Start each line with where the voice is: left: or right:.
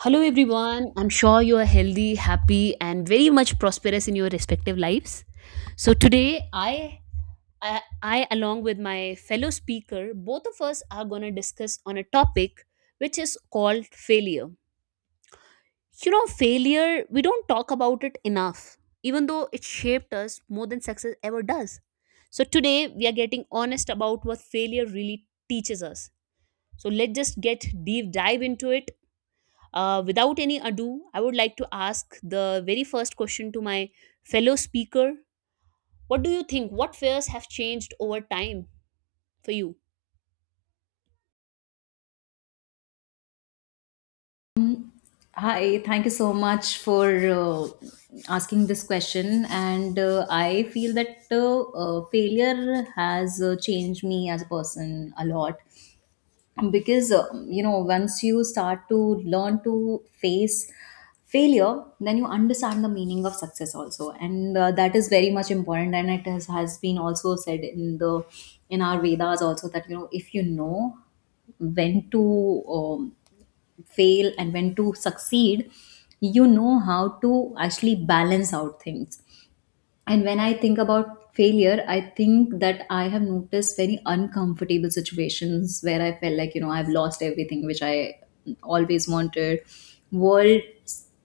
right: Hello, everyone. I'm sure you are healthy, happy, and very much prosperous in your respective lives. So today, I along with my fellow speaker, both of us are going to discuss on a topic which is called failure. You know, failure. We don't talk about it enough, even though it shaped us more than success ever does. So today, we are getting honest about what failure really teaches us. So let's just get deep dive into it without any ado, I would like to ask the very first question to my fellow speaker. What do you think? What fears have changed over time for you?
left: Hi, thank you so much for asking this question. And I feel that failure has changed me as a person a lot because, you know, once you start to learn to face failure, then you understand the meaning of success also. And that is very much important. And it has been also said in the in our Vedas also that, you know, if you know when to fail and when to succeed, you know how to actually balance out things. And when I think about failure, I think that I have noticed very uncomfortable situations where I felt like, you know, I've lost everything which I always wanted. World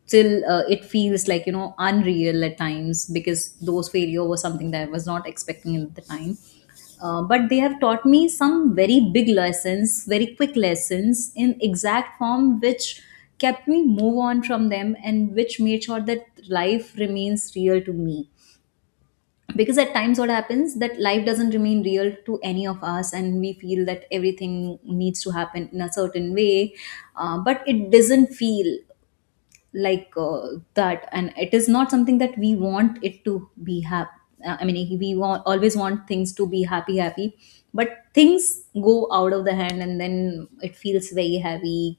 left: still, it feels like, you know, unreal at times because those failure was something that I was not expecting at the time. But they have taught me some very big lessons, very quick lessons in exact form, which kept me move on from them and which made sure that life remains real to me, because at times what happens that life doesn't remain real to any of us and we feel that everything needs to happen in a certain way, but it doesn't feel like that, and it is not something that we want it to be happy. I mean, always want things to be happy happy, but things go out of the hand and then it feels very heavy,